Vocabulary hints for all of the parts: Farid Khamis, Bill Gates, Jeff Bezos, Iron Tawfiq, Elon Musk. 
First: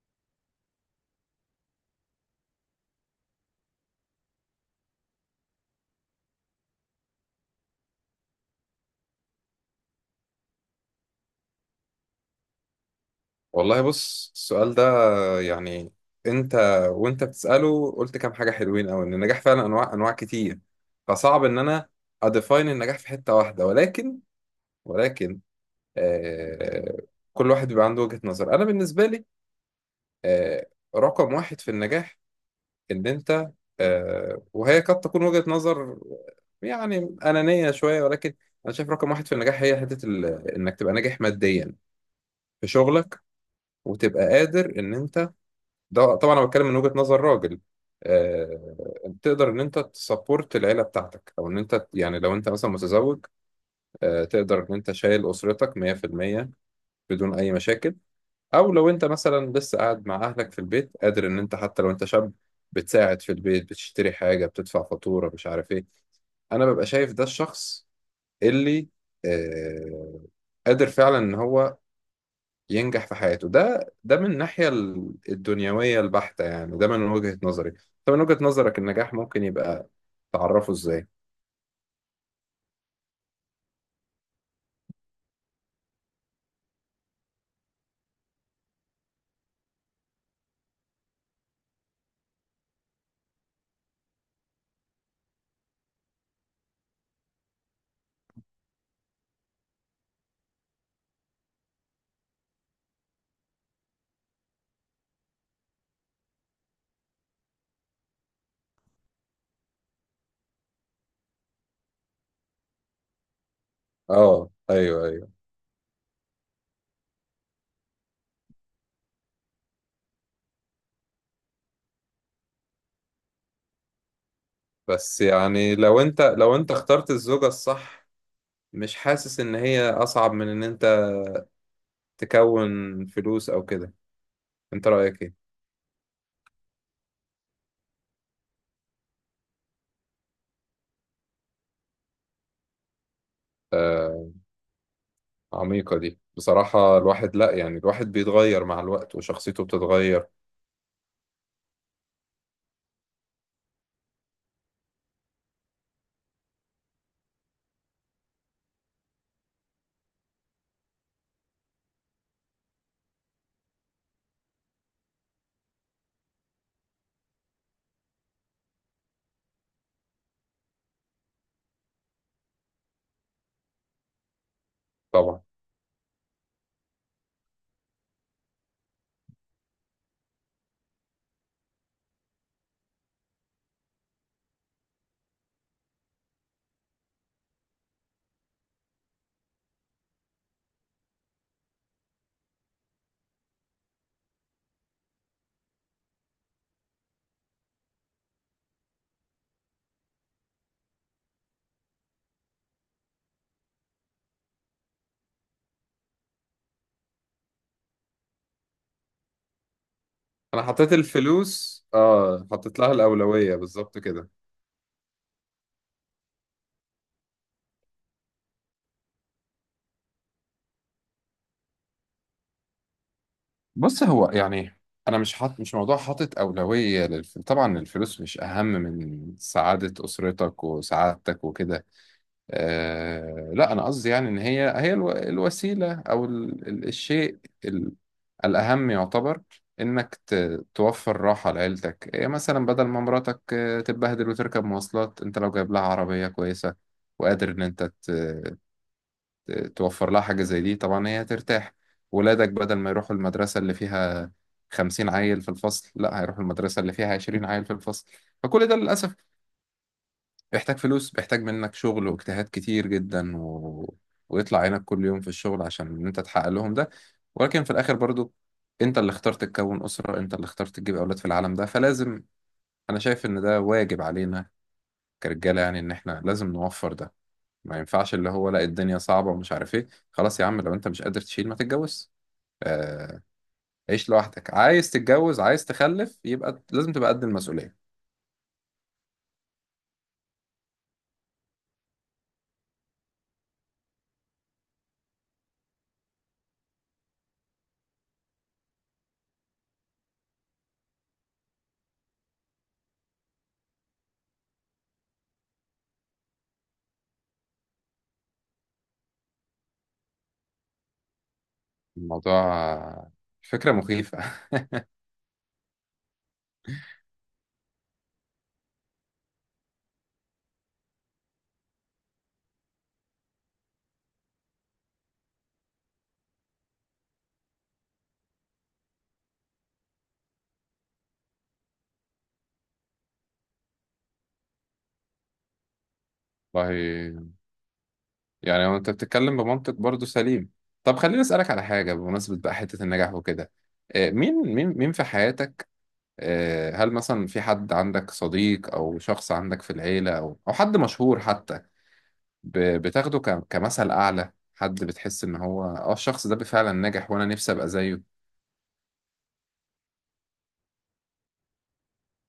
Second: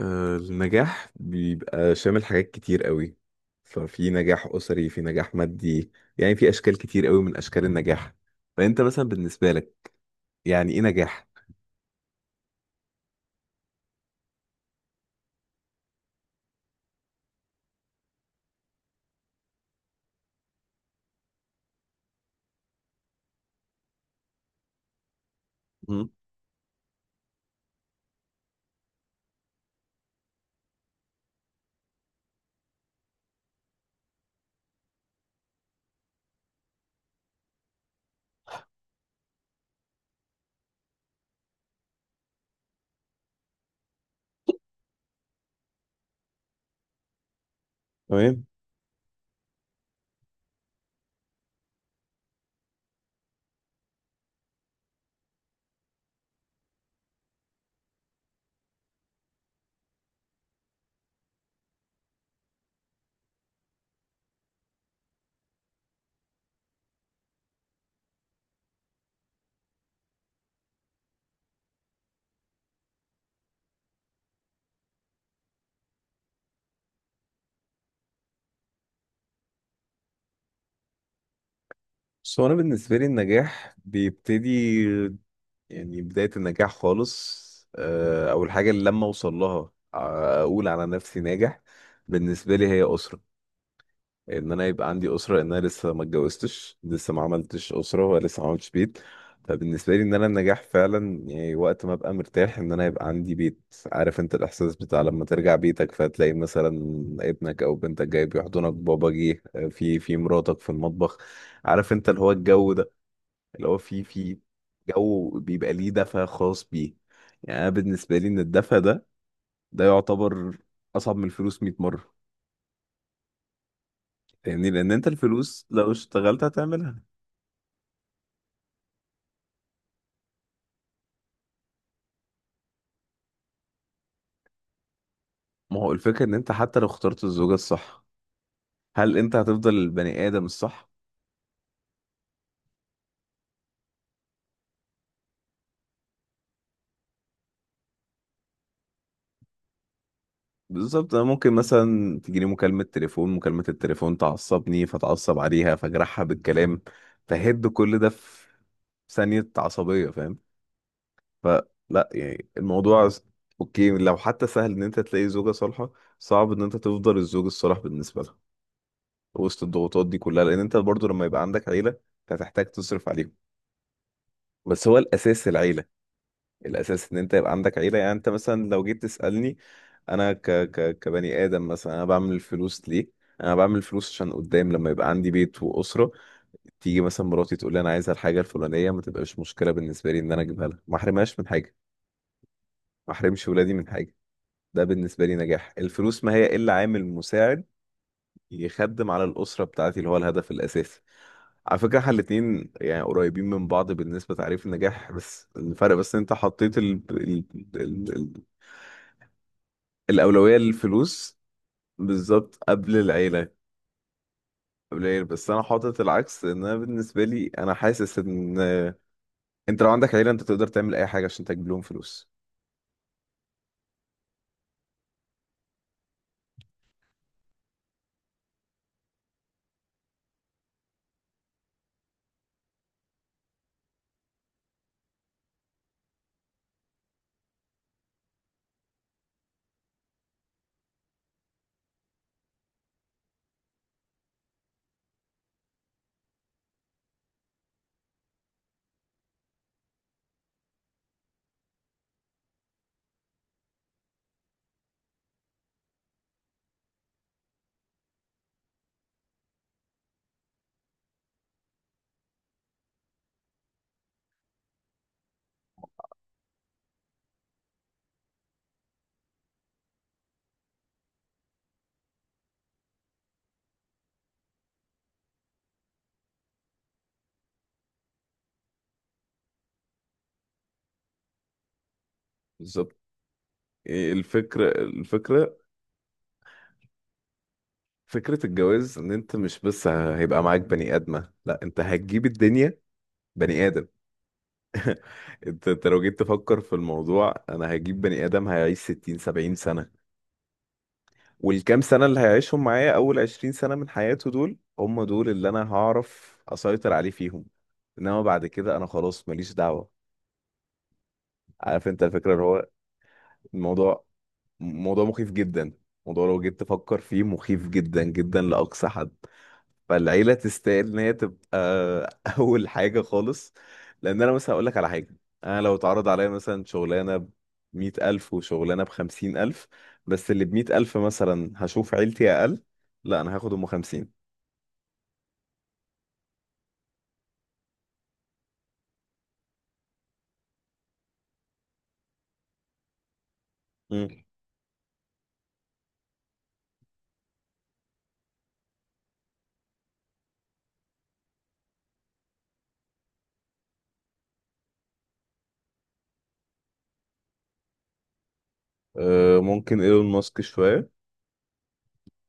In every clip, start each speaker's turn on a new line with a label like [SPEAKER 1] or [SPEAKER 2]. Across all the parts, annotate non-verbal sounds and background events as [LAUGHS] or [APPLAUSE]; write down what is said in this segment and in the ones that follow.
[SPEAKER 1] النجاح بيبقى شامل حاجات كتير قوي. ففي نجاح أسري، في نجاح مادي. يعني في أشكال كتير قوي من أشكال النجاح. فأنت مثلا بالنسبة لك، يعني إيه نجاح؟
[SPEAKER 2] والله بص السؤال ده، يعني انت وانت بتسأله قلت كام حاجة حلوين قوي ان النجاح فعلا انواع كتير. فصعب ان انا اديفاين النجاح في حتة واحدة، ولكن ولكن
[SPEAKER 1] مم.
[SPEAKER 2] آه كل واحد بيبقى عنده وجهة نظر. انا بالنسبة لي، آه رقم واحد في النجاح ان انت، وهي قد تكون وجهة نظر يعني أنانية شوية، ولكن أنا شايف رقم واحد في النجاح هي إنك تبقى ناجح ماديا في شغلك، وتبقى قادر إن أنت، ده طبعا انا بتكلم من وجهة نظر راجل،
[SPEAKER 1] تمام.
[SPEAKER 2] تقدر ان انت تسبورت العيله بتاعتك، او ان انت يعني لو انت مثلا متزوج، تقدر ان انت شايل اسرتك 100% بدون اي مشاكل. او لو انت مثلا لسه قاعد مع اهلك في البيت، قادر ان انت حتى لو انت شاب بتساعد في البيت، بتشتري حاجه، بتدفع فاتوره، مش عارف ايه. انا ببقى شايف ده الشخص اللي آه، قادر فعلا ان هو ينجح في حياته. ده من الناحية الدنيوية البحتة، يعني ده من وجهة نظري. طب من وجهة نظرك النجاح ممكن يبقى تعرفه ازاي؟
[SPEAKER 1] بس هو أنا بالنسبة لي النجاح بيبتدي، يعني بداية النجاح خالص. أول حاجة اللي لما أوصل لها، أقول على نفسي ناجح، بالنسبة لي هي أسرة. ان انا يبقى عندي اسره، ان انا لسه ما اتجوزتش، لسه ما عملتش اسره ولسه ما عملتش بيت. فبالنسبه لي ان انا النجاح فعلا، يعني وقت ما ابقى مرتاح ان انا يبقى عندي بيت. عارف انت الاحساس بتاع لما ترجع بيتك فتلاقي مثلا ابنك او بنتك جاي بيحضنك، بابا جه، في مراتك في المطبخ. عارف انت اللي هو الجو ده، اللي هو في
[SPEAKER 2] اه، ايوه ايوه.
[SPEAKER 1] جو بيبقى ليه دفى خاص بيه. يعني انا بالنسبه لي ان الدفى ده، يعتبر اصعب من الفلوس 100 مره. فاهمني، لان انت
[SPEAKER 2] بس
[SPEAKER 1] الفلوس
[SPEAKER 2] يعني
[SPEAKER 1] لو
[SPEAKER 2] لو انت
[SPEAKER 1] اشتغلت
[SPEAKER 2] لو انت
[SPEAKER 1] هتعملها.
[SPEAKER 2] اخترت الزوجة الصح، مش حاسس ان هي اصعب من ان انت تكون فلوس او كده؟ انت رأيك ايه؟
[SPEAKER 1] ما هو الفكرة ان انت حتى لو اخترت الزوجة الصح، هل انت هتفضل البني ادم الصح؟
[SPEAKER 2] آه. عميقة دي بصراحة. الواحد لا، يعني الواحد بيتغير مع الوقت وشخصيته بتتغير.
[SPEAKER 1] بالظبط. انا ممكن مثلا تجيني مكالمة تليفون، مكالمة التليفون تعصبني، فتعصب عليها فاجرحها بالكلام. فهد كل ده في ثانية عصبية، فاهم؟ فلا يعني الموضوع اوكي، لو حتى سهل ان انت تلاقي زوجة صالحة، صعب ان انت تفضل الزوج الصالح بالنسبة لها وسط الضغوطات دي كلها، لان انت برضو لما يبقى عندك عيلة أنت هتحتاج تصرف عليهم. بس هو
[SPEAKER 2] طبعا.
[SPEAKER 1] الاساس العيلة. الاساس ان انت يبقى عندك عيله. يعني انت مثلا لو جيت تسالني، انا ك ك كبني ادم مثلا، انا بعمل الفلوس ليه؟ انا بعمل الفلوس عشان قدام لما يبقى عندي بيت واسره. تيجي مثلا مراتي تقول لي انا عايزه الحاجه الفلانيه، ما تبقاش مشكله بالنسبه لي ان انا اجيبها لها، ما احرمهاش من حاجه، ما احرمش ولادي من حاجه. ده بالنسبه لي نجاح. الفلوس ما هي الا عامل مساعد يخدم على الاسره بتاعتي اللي هو الهدف الاساسي. على فكره، احنا الاتنين يعني قريبين من بعض بالنسبه لتعريف النجاح، بس الفرق بس إن انت حطيت ال... الأولوية
[SPEAKER 2] انا حطيت
[SPEAKER 1] للفلوس،
[SPEAKER 2] الفلوس، اه
[SPEAKER 1] بالظبط
[SPEAKER 2] حطيت لها
[SPEAKER 1] قبل العيلة
[SPEAKER 2] الأولوية بالظبط كده.
[SPEAKER 1] قبل العيلة بس أنا حاطط العكس. إن أنا بالنسبة لي أنا حاسس إن أنت لو عندك عيلة أنت تقدر تعمل أي حاجة عشان تجيب لهم فلوس.
[SPEAKER 2] بص، هو يعني انا مش حاط، مش موضوع حاطط اولويه للف... طبعا الفلوس مش اهم من سعاده اسرتك وسعادتك وكده. لا انا قصدي يعني ان هي الو... الوسيله، او الشيء ال... الاهم يعتبر، انك توفر راحه لعيلتك. إيه مثلا، بدل ما مراتك تتبهدل وتركب مواصلات، انت لو جايب لها عربيه كويسه وقادر ان انت توفر لها حاجة زي دي، طبعا هي هترتاح. ولادك بدل ما يروحوا المدرسة اللي فيها خمسين عيل في الفصل، لا هيروحوا المدرسة اللي فيها عشرين عيل في الفصل. فكل ده للأسف بيحتاج فلوس، بيحتاج منك شغل واجتهاد كتير جدا ويطلع عينك كل يوم في الشغل عشان إن أنت تحقق لهم ده. ولكن في الآخر برضو، أنت اللي اخترت تكون أسرة، أنت اللي اخترت تجيب أولاد في العالم ده، فلازم، أنا شايف إن ده واجب علينا كرجالة، يعني إن إحنا لازم نوفر ده. ما ينفعش اللي هو لا الدنيا صعبة ومش عارف ايه. خلاص يا عم، لو انت مش قادر تشيل ما تتجوز.
[SPEAKER 1] بالظبط.
[SPEAKER 2] آه. عيش
[SPEAKER 1] إيه
[SPEAKER 2] لوحدك.
[SPEAKER 1] الفكرة،
[SPEAKER 2] عايز تتجوز،
[SPEAKER 1] الفكرة
[SPEAKER 2] عايز تخلف، يبقى لازم تبقى قد المسؤولية.
[SPEAKER 1] فكرة الجواز إن أنت مش بس هيبقى معاك بني آدمة، لا أنت هتجيب الدنيا، بني آدم. أنت لو جيت تفكر في الموضوع، أنا هجيب بني آدم هيعيش 60 70 سنة، والكام سنة اللي هيعيشهم معايا؟ أول 20 سنة من حياته دول هم دول اللي أنا هعرف أسيطر عليه فيهم. إنما بعد كده أنا خلاص ماليش دعوة. عارف أنت الفكرة اللي هو
[SPEAKER 2] الموضوع فكرة
[SPEAKER 1] الموضوع،
[SPEAKER 2] مخيفة.
[SPEAKER 1] موضوع مخيف جدا. موضوع لو جيت تفكر فيه مخيف جدا جدا لأقصى حد. فالعيلة تستاهل إن هي تبقى [LAUGHS] أول حاجة خالص. لأن أنا مثلا هقول لك على حاجة. أنا لو اتعرض عليا مثلا شغلانة بـ100 ألف وشغلانة بـ50 ألف، بس اللي بـ100 ألف مثلا هشوف عيلتي أقل، لا انا هاخد 50.
[SPEAKER 2] [LAUGHS] والله، يعني هو انت بتتكلم بمنطق برضو سليم. طب خليني اسألك على حاجة بمناسبة بقى حتة النجاح وكده.
[SPEAKER 1] مم.
[SPEAKER 2] مين في حياتك؟ هل مثلا في حد عندك صديق، او شخص عندك في العيلة، او او حد مشهور حتى، بتاخده كمثل أعلى، حد بتحس إن هو الشخص ده فعلا ناجح وأنا نفسي أبقى زيه؟
[SPEAKER 1] ممكن ايلون ماسك شوية،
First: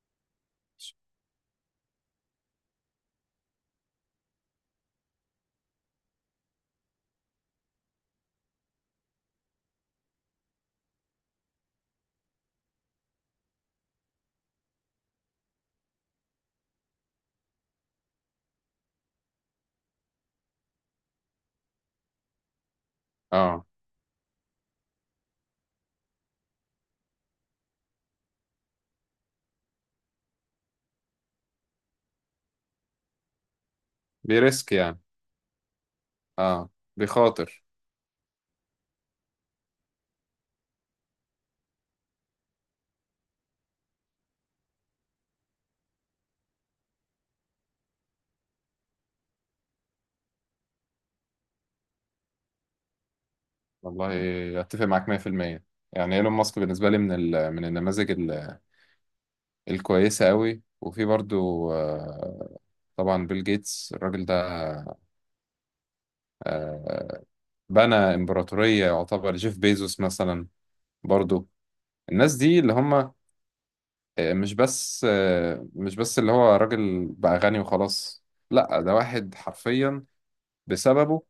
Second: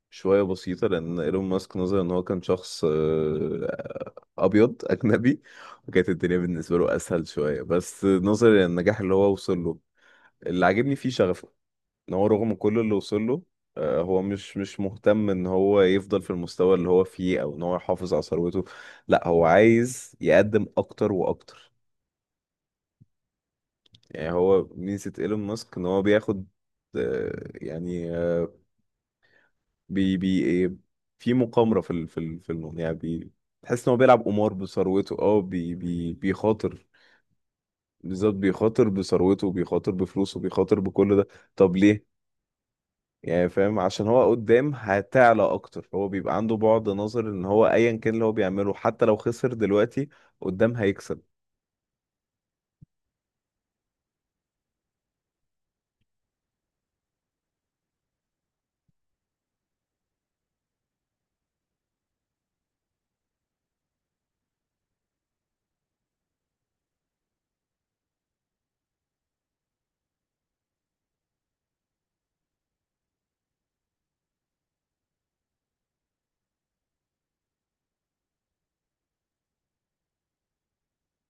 [SPEAKER 1] شوية بسيطة، لأن ايلون ماسك نظرا إن هو كان شخص أبيض [LAUGHS] أجنبي، وكانت الدنيا بالنسبة له أسهل شوية، بس نظرا للنجاح اللي هو وصل له، اللي عاجبني فيه شغفه، إن هو رغم كل اللي وصل له، هو مش مهتم إن هو يفضل في المستوى اللي هو فيه أو إن هو يحافظ على ثروته. لأ هو عايز يقدم أكتر وأكتر.
[SPEAKER 2] آه.
[SPEAKER 1] يعني هو ميزة ايلون ماسك إن هو بياخد، يعني آه، بي بي ايه في مقامرة في الموضوع، يعني تحس ان هو بيلعب قمار
[SPEAKER 2] بيريسك يعني.
[SPEAKER 1] بثروته. اه بي بي
[SPEAKER 2] آه.
[SPEAKER 1] بيخاطر،
[SPEAKER 2] بيخاطر.
[SPEAKER 1] بالذات بيخاطر بثروته، بيخاطر بفلوسه، بيخاطر بكل ده. طب ليه؟ يعني فاهم، عشان هو قدام هتعلى اكتر. هو بيبقى عنده بعد نظر ان هو ايا كان اللي هو بيعمله، حتى لو خسر دلوقتي قدام هيكسب.
[SPEAKER 2] والله أتفق معاك 100%. يعني إيلون ماسك بالنسبة لي من ال، من النماذج ال، الكويسة قوي. وفي برضو، طبعا بيل جيتس، الراجل ده، آه، بنى إمبراطورية. يعتبر جيف بيزوس مثلا برضو، الناس دي اللي هم مش بس اللي هو راجل بقى غني وخلاص، لا ده واحد حرفيا بسببه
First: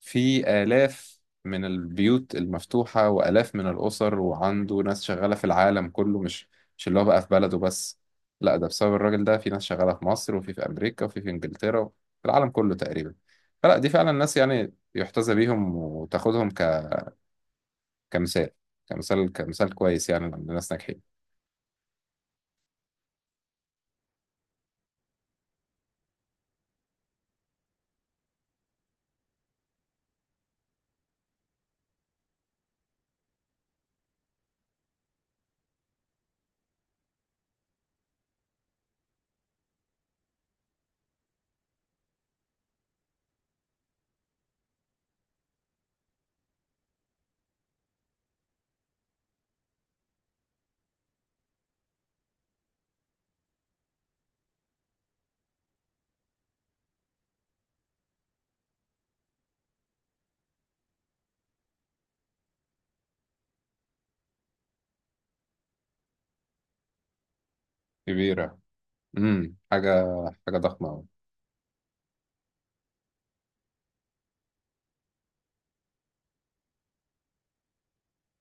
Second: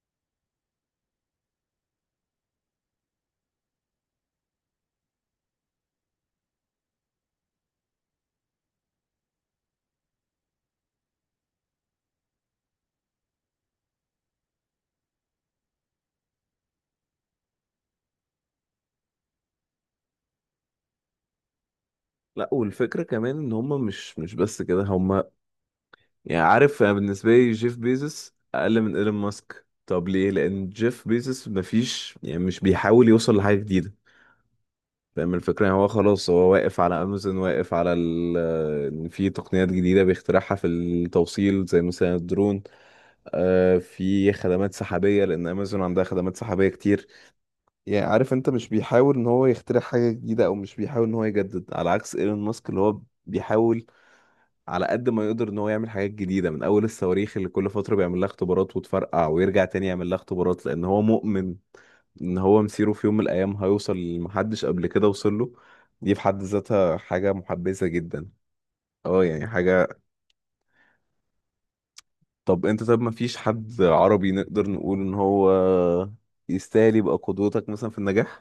[SPEAKER 2] في آلاف من البيوت المفتوحة وآلاف من الأسر، وعنده ناس شغالة في العالم كله. مش اللي هو بقى في بلده بس، لا ده بسبب الراجل ده في ناس شغالة في مصر، وفي أمريكا، وفي إنجلترا، في العالم كله تقريبا. فلا، دي فعلا ناس يعني يحتذى بيهم، وتاخدهم كمثال، كمثال كويس، يعني لما ناس ناجحين.
[SPEAKER 1] لا، والفكرة كمان ان هم مش بس كده. هم يعني عارف، أنا بالنسبة لي جيف بيزوس أقل من إيلون ماسك. طب ليه؟ لأن جيف بيزوس مفيش، يعني مش بيحاول يوصل لحاجة جديدة. فاهم الفكرة؟ يعني هو خلاص هو واقف على أمازون، واقف على إن في تقنيات جديدة بيخترعها في التوصيل زي مثلا الدرون. آه في خدمات سحابية لأن أمازون عندها خدمات سحابية كتير. يعني عارف أنت، مش بيحاول إن هو يخترع حاجة جديدة أو مش بيحاول إن هو يجدد، على عكس إيلون ماسك اللي هو بيحاول على قد ما يقدر ان هو يعمل حاجات جديده، من اول الصواريخ اللي كل فتره بيعمل لها اختبارات وتفرقع ويرجع تاني يعمل لها اختبارات، لان هو مؤمن ان هو مسيره في يوم من الايام هيوصل لمحدش قبل كده وصل له. دي في حد ذاتها حاجه محبذه جدا.
[SPEAKER 2] كبيرة.
[SPEAKER 1] اه يعني
[SPEAKER 2] امم،
[SPEAKER 1] حاجه.
[SPEAKER 2] حاجة، حاجة ضخمة أوي.
[SPEAKER 1] طب انت، طب ما فيش حد عربي نقدر نقول ان هو يستاهل يبقى قدوتك مثلا في النجاح؟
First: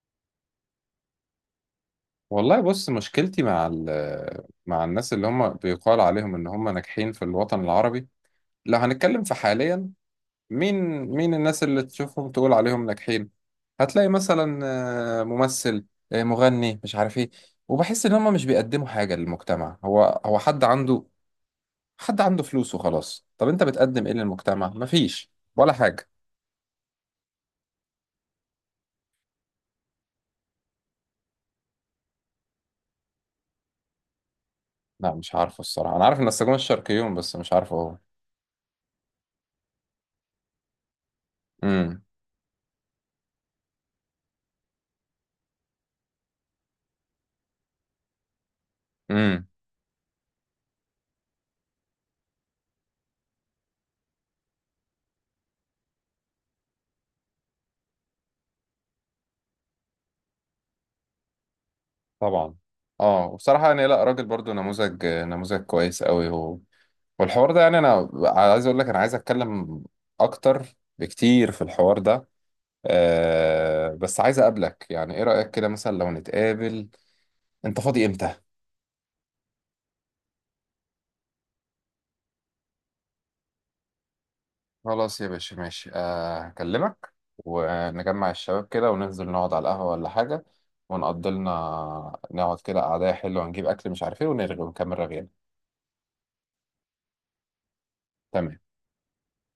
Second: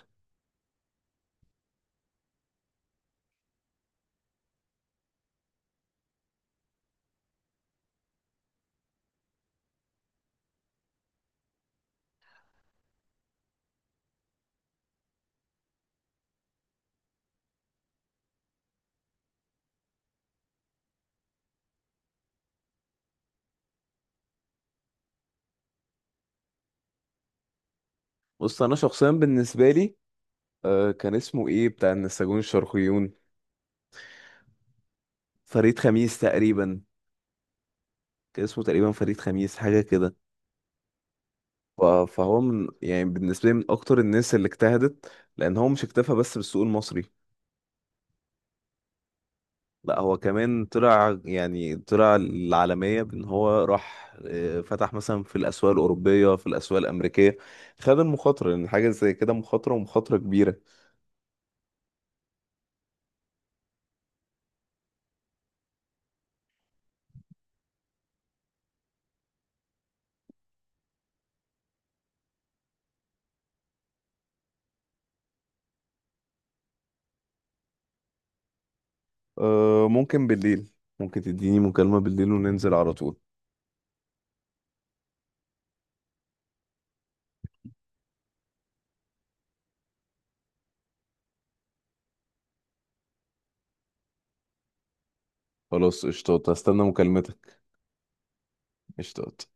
[SPEAKER 2] والله بص، مشكلتي مع مع الناس اللي هم بيقال عليهم ان هم ناجحين في الوطن العربي، لو هنتكلم في حاليا، مين، مين الناس اللي تشوفهم تقول عليهم ناجحين؟ هتلاقي مثلا ممثل، مغني، مش عارف ايه. وبحس ان هم مش بيقدموا حاجة للمجتمع. هو حد عنده، حد عنده فلوس وخلاص. طب انت بتقدم ايه للمجتمع؟ مفيش ولا حاجة.
[SPEAKER 1] بص انا شخصيا بالنسبه لي، كان اسمه ايه بتاع النساجون الشرقيون؟
[SPEAKER 2] لا مش عارفه
[SPEAKER 1] فريد
[SPEAKER 2] الصراحة، انا
[SPEAKER 1] خميس
[SPEAKER 2] عارف ان السجون
[SPEAKER 1] تقريبا.
[SPEAKER 2] الشرقيون بس مش عارفه هو.
[SPEAKER 1] كان اسمه تقريبا فريد خميس، حاجه كده.
[SPEAKER 2] امم.
[SPEAKER 1] فهو من، يعني بالنسبة لي من أكتر الناس اللي اجتهدت، لأن هو مش اكتفى بس بالسوق المصري.
[SPEAKER 2] إمم.
[SPEAKER 1] لا هو كمان طلع، يعني طلع العالمية بأن هو راح فتح مثلا في الأسواق الأوروبية، في الأسواق الأمريكية. خد المخاطرة، لأن حاجة زي كده مخاطرة ومخاطرة كبيرة.
[SPEAKER 2] طبعا. اه، وبصراحة يعني لا، راجل برضو نموذج، نموذج كويس قوي هو. والحوار ده، يعني انا عايز اقول لك انا عايز اتكلم اكتر بكتير في الحوار ده. أه، بس عايز اقابلك، يعني ايه رأيك كده مثلا لو نتقابل؟ انت فاضي امتى؟
[SPEAKER 1] ممكن بالليل. ممكن تديني مكالمة بالليل وننزل على طول.
[SPEAKER 2] خلاص يا باشا، ماشي. آه، هكلمك ونجمع الشباب كده وننزل نقعد على القهوة ولا حاجة، ونقضي لنا نقعد كده قعدة حلوة، ونجيب اكل مش عارف ايه، ونرغي ونكمل رغينا.
[SPEAKER 1] خلاص قشطات، هستنى مكالمتك.
[SPEAKER 2] تمام.
[SPEAKER 1] قشطات.